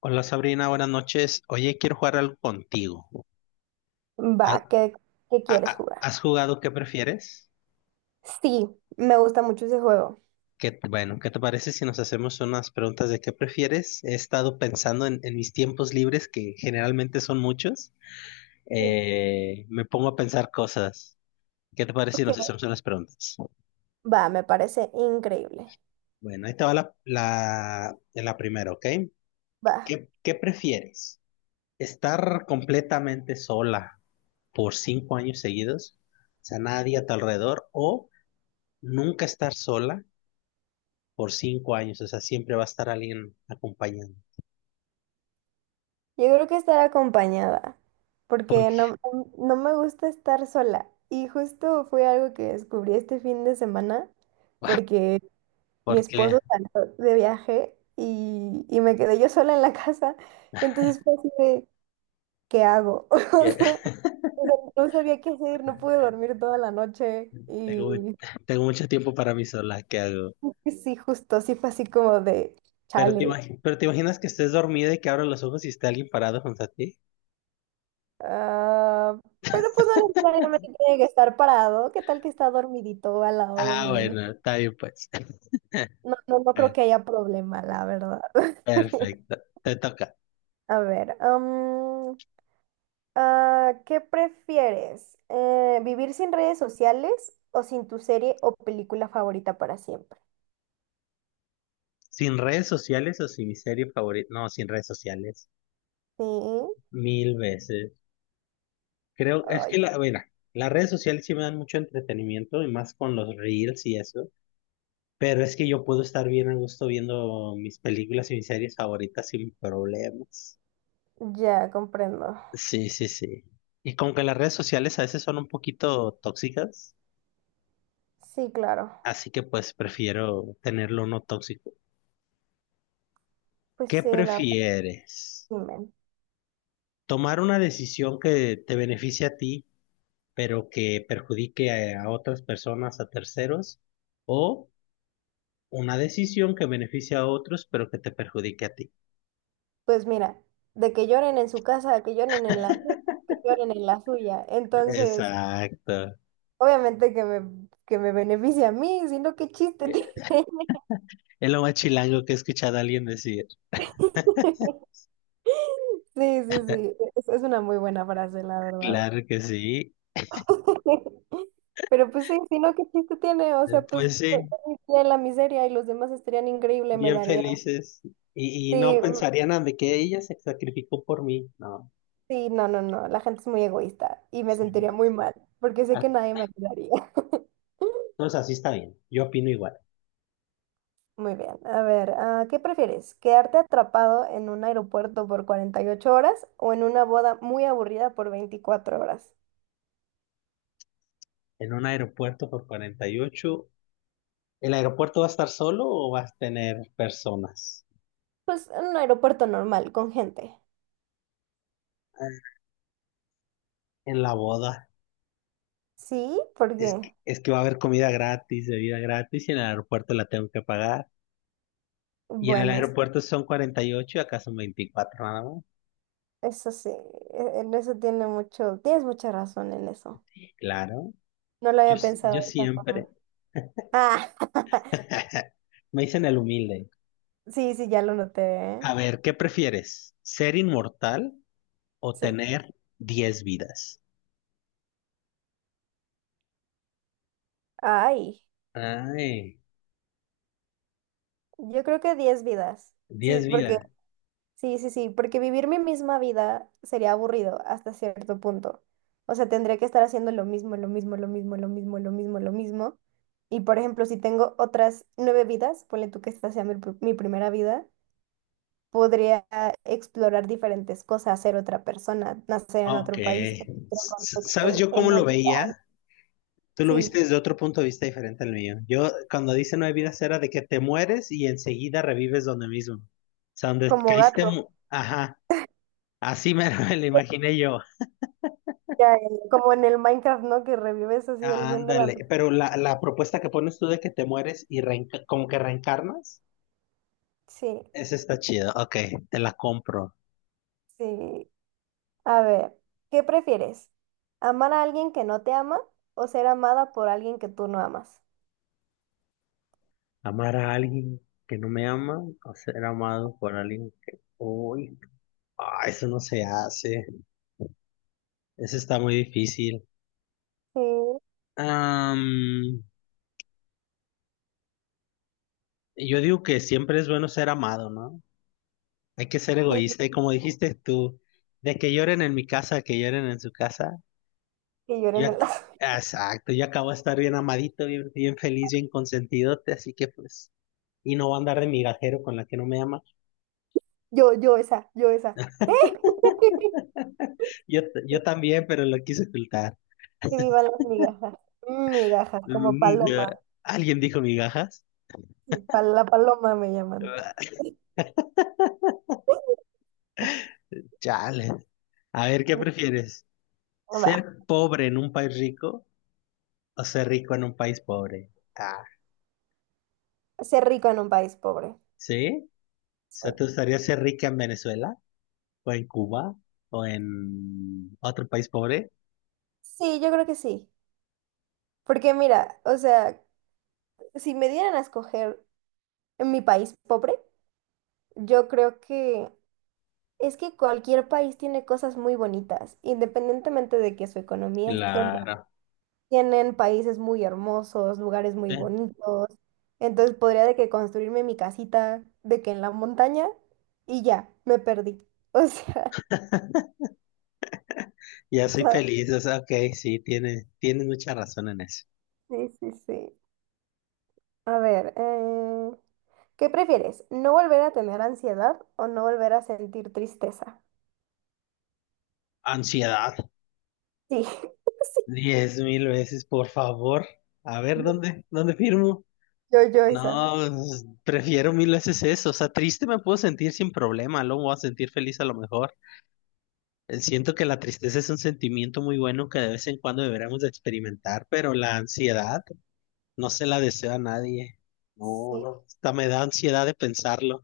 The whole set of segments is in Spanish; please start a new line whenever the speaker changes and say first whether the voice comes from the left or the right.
left: Hola Sabrina, buenas noches. Oye, quiero jugar algo contigo. ¿Ha-
right: Va, ¿qué
left: ha-
right: quieres
left: ha-
right: jugar?
left: ¿Has, jugado qué prefieres?
right: Sí, me gusta mucho ese juego.
left: Bueno, ¿qué te parece si nos hacemos unas preguntas de qué prefieres? He estado pensando en mis tiempos libres, que generalmente son muchos.
right: Sí,
left: Me pongo a pensar cosas. ¿Qué te parece si nos
right: ok.
left: hacemos unas preguntas?
right: Va, me parece increíble.
left: Bueno, ahí te va la primera, ¿ok?
right: Va,
left: ¿Qué prefieres? ¿Estar completamente sola por 5 años seguidos? O sea, nadie a tu alrededor o nunca estar sola por 5 años, o sea, siempre va a estar alguien acompañando.
right: yo creo que estar acompañada, porque no,
left: Porque,
right: no no me gusta estar sola. Y justo fue algo que descubrí este fin de semana, porque mi esposo
left: porque
right: salió de viaje y me quedé yo sola en la casa. Entonces fue así de, ¿qué hago?
left: ya
right: O sea, no sabía qué hacer, no pude dormir toda la noche y
left: tengo, tengo mucho tiempo para mí sola, ¿qué hago?
right: sí, justo, sí fue así como de
left: Pero te
right: chale.
left: imagi- pero te imaginas que estés dormida y que abras los ojos y esté alguien parado junto a ti.
right: Ah, pero pues no necesariamente tiene que estar parado. ¿Qué tal que está dormidito al lado de
left: Ah,
right: mí? No,
left: bueno, está bien pues.
right: no, no, no creo
left: Eh,
right: que haya problema, la verdad.
left: Perfecto, te toca.
right: A ver, ¿qué prefieres? ¿Vivir sin redes sociales o sin tu serie o película favorita para siempre?
left: Sin redes sociales o sin mi serie favorita. No, sin redes sociales.
right: Sí,
left: 1,000 veces. Creo, es
right: ay,
left: que mira, las redes sociales sí me dan mucho entretenimiento y más con los reels y eso. Pero es que yo puedo estar bien a gusto viendo mis películas y mis series favoritas sin problemas.
right: ya comprendo.
left: Sí, sí, sí. Y como que las redes sociales a veces son un poquito tóxicas,
right: Sí, claro.
left: así que pues prefiero tenerlo no tóxico.
right: Pues
left: ¿Qué
right: sí, la...
left: prefieres?
right: Dime.
left: ¿Tomar una decisión que te beneficie a ti, pero que perjudique a otras personas, a terceros? ¿O una decisión que beneficie a otros, pero que te perjudique a ti?
right: Pues mira, de que lloren en su casa, que lloren en la mía, que lloren en la suya. Entonces,
left: Exacto.
right: obviamente que me beneficia a mí, sino qué chiste tiene.
left: Es lo más chilango que he escuchado a alguien decir.
right: Sí, sí, sí, es una muy buena frase, la verdad.
left: Claro que sí.
right: Pero pues sí, sino qué chiste tiene. O sea, pues
left: Pues
right: yo,
left: sí,
right: yo viviría en la miseria y los demás estarían increíble, me
left: bien
right: daría.
left: felices. Y no
right: Sí, mm,
left: pensarían nada de que ella se sacrificó por mí. No.
right: sí, no, no, no, la gente es muy egoísta y me
left: Sí.
right: sentiría muy mal, porque sé
left: Ah,
right: que nadie me ayudaría.
left: Entonces así está bien. Yo opino igual.
right: Muy bien, a ver, ¿qué prefieres? ¿Quedarte atrapado en un aeropuerto por 48 horas o en una boda muy aburrida por 24 horas?
left: En un aeropuerto por 48. ¿El aeropuerto va a estar solo o vas a tener personas?
right: Pues en un aeropuerto normal, con gente.
left: Ah, en la boda.
right: Sí,
left: Es
right: porque,
left: que, es que va a haber comida gratis, bebida gratis, y en el aeropuerto la tengo que pagar. Y en el
right: bueno,
left: aeropuerto son 48 y acá son 24 nada más.
right: eso sí, en eso tienes mucha razón en eso.
left: Claro.
right: No lo
left: Yo,
right: había
left: s-
right: pensado
left: yo
right: de esa
left: siempre.
right: forma. Ah,
left: Me dicen el humilde.
right: sí, sí, ya lo noté, ¿eh?
left: A ver, ¿qué prefieres? ¿Ser inmortal o
right: Sí.
left: tener 10 vidas?
right: Ay,
left: Ay,
right: yo creo que 10 vidas. Sí,
left: diez
right: porque
left: vidas.
right: sí, sí, sí, porque vivir mi misma vida sería aburrido hasta cierto punto. O sea, tendría que estar haciendo lo mismo, lo mismo, lo mismo, lo mismo, lo mismo, lo mismo. Y por ejemplo, si tengo otras 9 vidas, ponle tú que esta sea mi primera vida, podría explorar diferentes cosas, ser otra persona, nacer en
left: Ok.
right: otro país, en otro
left: ¿Sabes
right: contexto,
left: yo cómo
right: en
left: lo
right: otro...
left: veía? Tú lo
right: Sí,
left: viste desde otro punto de vista diferente al mío. Yo, cuando dice no hay vidas, era de que te mueres y enseguida revives donde mismo. O sea, donde
right: como
left: caíste.
right: gato,
left: Ajá. Así me me lo imaginé yo.
right: ya, como en el Minecraft, ¿no? Que revives así el bien de la...
left: Ándale. Pero la propuesta que pones tú de que te mueres y como que reencarnas.
right: Sí,
left: Esa está chida. Ok, te la compro.
right: sí. A ver, ¿qué prefieres? ¿Amar a alguien que no te ama o ser amada por alguien que tú no amas?
left: Amar a alguien que no me ama o ser amado por alguien que... Uy, eso no se hace. Eso está muy difícil.
right: Sí,
left: Am, yo digo que siempre es bueno ser amado, ¿no? Hay que ser
right: sí,
left: egoísta. Y como dijiste tú, de que lloren en mi casa, que lloren en su casa.
right: que
left: Yo,
right: lloren el...
left: ac- exacto, yo acabo de estar bien amadito, bien, bien feliz, bien consentidote, así que pues... Y no voy a andar de migajero con la que no me ama.
right: Yo esa.
left: Yo también, pero lo quise ocultar.
right: Que vivan las migajas. Mm, migajas, como
left: Mm, ya.
right: paloma.
left: ¿Alguien dijo migajas?
right: La paloma me llaman.
left: Ah, Chale. A ver, ¿qué prefieres?
right: Va,
left: ¿Ser pobre en un país rico o ser rico en un país pobre? Ah,
right: ser rico en un país pobre.
left: ¿sí? O sea,
right: Sí.
left: ¿te gustaría ser rica en Venezuela o en Cuba o en otro país pobre?
right: Sí, yo creo que sí. Porque mira, o sea, si me dieran a escoger en mi país pobre, yo creo que... Es que cualquier país tiene cosas muy bonitas, independientemente de que su economía esté mal.
left: Claro.
right: Tienen países muy hermosos, lugares muy
left: Sí.
right: bonitos. Entonces podría de que construirme mi casita de que en la montaña y ya, me perdí. O sea,
left: Ya
right: o
left: soy
right: sea,
left: feliz, o sea, ok, sí, tienes mucha razón en eso.
right: sí, sí, sí. A ver, ¿qué prefieres? ¿No volver a tener ansiedad o no volver a sentir tristeza?
left: Ansiedad.
right: Sí, sí.
left: 10,000 veces, por favor. A ver, ¿dónde firmo?
right: Yo esa.
left: No, pues, prefiero 1,000 veces eso. O sea, triste me puedo sentir sin problema, luego me voy a sentir feliz a lo mejor. Siento que la tristeza es un sentimiento muy bueno que de vez en cuando deberíamos de experimentar, pero la ansiedad no se la deseo a nadie. No,
right: Sí.
left: no, hasta me da ansiedad de pensarlo.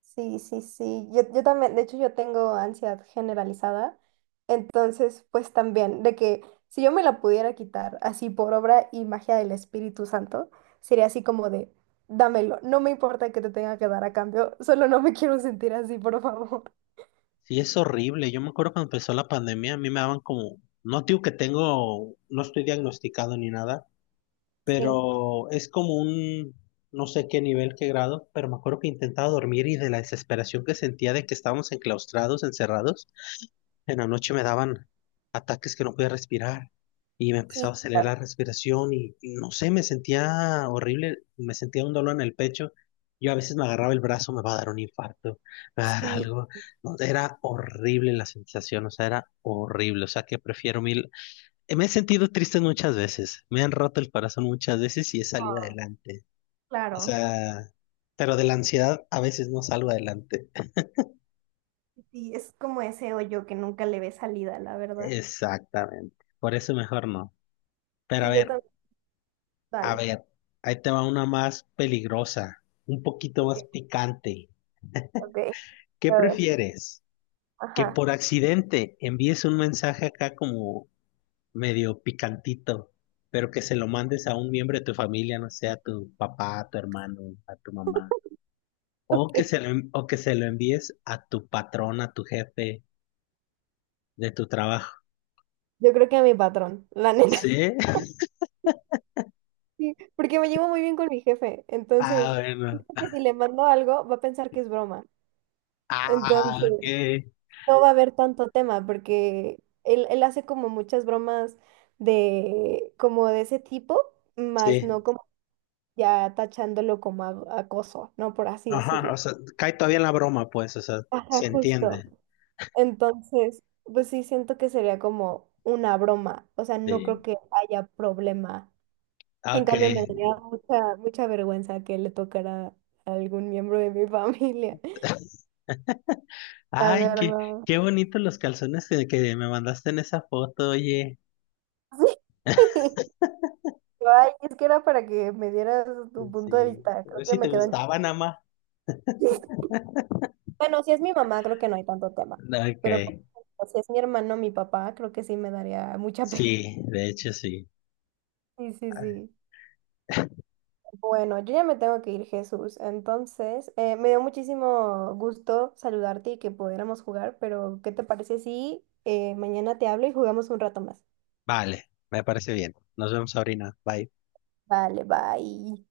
right: Sí, sí, sí. Yo también, de hecho, yo tengo ansiedad generalizada. Entonces, pues también, de que si yo me la pudiera quitar así por obra y magia del Espíritu Santo, sería así como de, dámelo, no me importa que te tenga que dar a cambio, solo no me quiero sentir así, por favor.
left: Sí, es horrible. Yo me acuerdo cuando empezó la pandemia, a mí me daban como, no digo que tengo, no estoy diagnosticado ni nada,
right: Sí,
left: pero es como un, no sé qué nivel, qué grado, pero me acuerdo que intentaba dormir y de la desesperación que sentía de que estábamos enclaustrados, encerrados, en la noche me daban ataques que no podía respirar y me
right: sí,
left: empezaba a acelerar
right: claro.
left: la respiración y no sé, me sentía horrible, me sentía un dolor en el pecho. Yo a veces me agarraba el brazo, me va a dar un infarto, me va a dar
right: Sí,
left: algo. No, era horrible la sensación, o sea, era horrible. O sea, que prefiero mil me he sentido triste muchas veces, me han roto el corazón muchas veces y he salido
right: ah,
left: adelante. O
right: claro,
left: sea, pero de la ansiedad a veces no salgo adelante.
right: sí, es como ese hoyo que nunca le ve salida, la verdad.
left: Exactamente, por eso mejor no. Pero a
right: Sí, yo
left: ver,
right: también.
left: a
right: Dale.
left: ver, ahí te va una más peligrosa, un poquito
right: Ok,
left: más picante.
right: ok,
left: ¿Qué
right: a ver.
left: prefieres? Que
right: Ajá.
left: por accidente envíes un mensaje acá como medio picantito, pero que se lo mandes a un miembro de tu familia, no sé, a tu papá, a tu hermano, a tu mamá. O que
right: Ok.
left: se lo, en- o que se lo envíes a tu patrón, a tu jefe de tu trabajo.
right: Yo creo que a mi patrón, la neta.
left: ¿Sí?
right: Sí, porque me llevo muy bien con mi jefe,
left: Ah,
right: entonces
left: bueno.
right: siento que si le mando algo va a pensar que es broma,
left: Ah,
right: entonces
left: ok.
right: no va a haber tanto tema porque él hace como muchas bromas de como de ese tipo, más
left: Sí.
right: no como ya tachándolo como acoso, ¿no? Por así
left: Ajá, o
right: decirlo.
left: sea, cae todavía en la broma, pues, o sea,
right: Ajá,
left: se
right: justo.
left: entiende.
right: Entonces, pues sí siento que sería como una broma, o sea, no creo
left: Sí.
right: que haya problema. En
left: Ok.
right: cambio, me daría mucha, mucha vergüenza que le tocara a algún miembro de mi familia. La
left: Ay, qué,
right: verdad.
left: qué bonitos los calzones que me mandaste en esa foto, oye.
right: Ay, es que era para que me dieras tu punto de
left: Sí.
right: vista.
left: A
right: Creo
left: ver
right: que
left: si te
right: me quedan
left: gustaban, ama.
right: chistes. Bueno, si es mi mamá, creo que no hay tanto tema. Pero por
left: Ok.
right: ejemplo, si es mi hermano, mi papá, creo que sí me daría mucha pena.
left: Sí, de hecho sí.
right: Sí, sí, sí. Bueno, yo ya me tengo que ir, Jesús. Entonces, me dio muchísimo gusto saludarte y que pudiéramos jugar, pero ¿qué te parece si mañana te hablo y jugamos un rato más?
left: Vale, me parece bien. Nos vemos, Sabrina. Bye.
right: Vale, bye.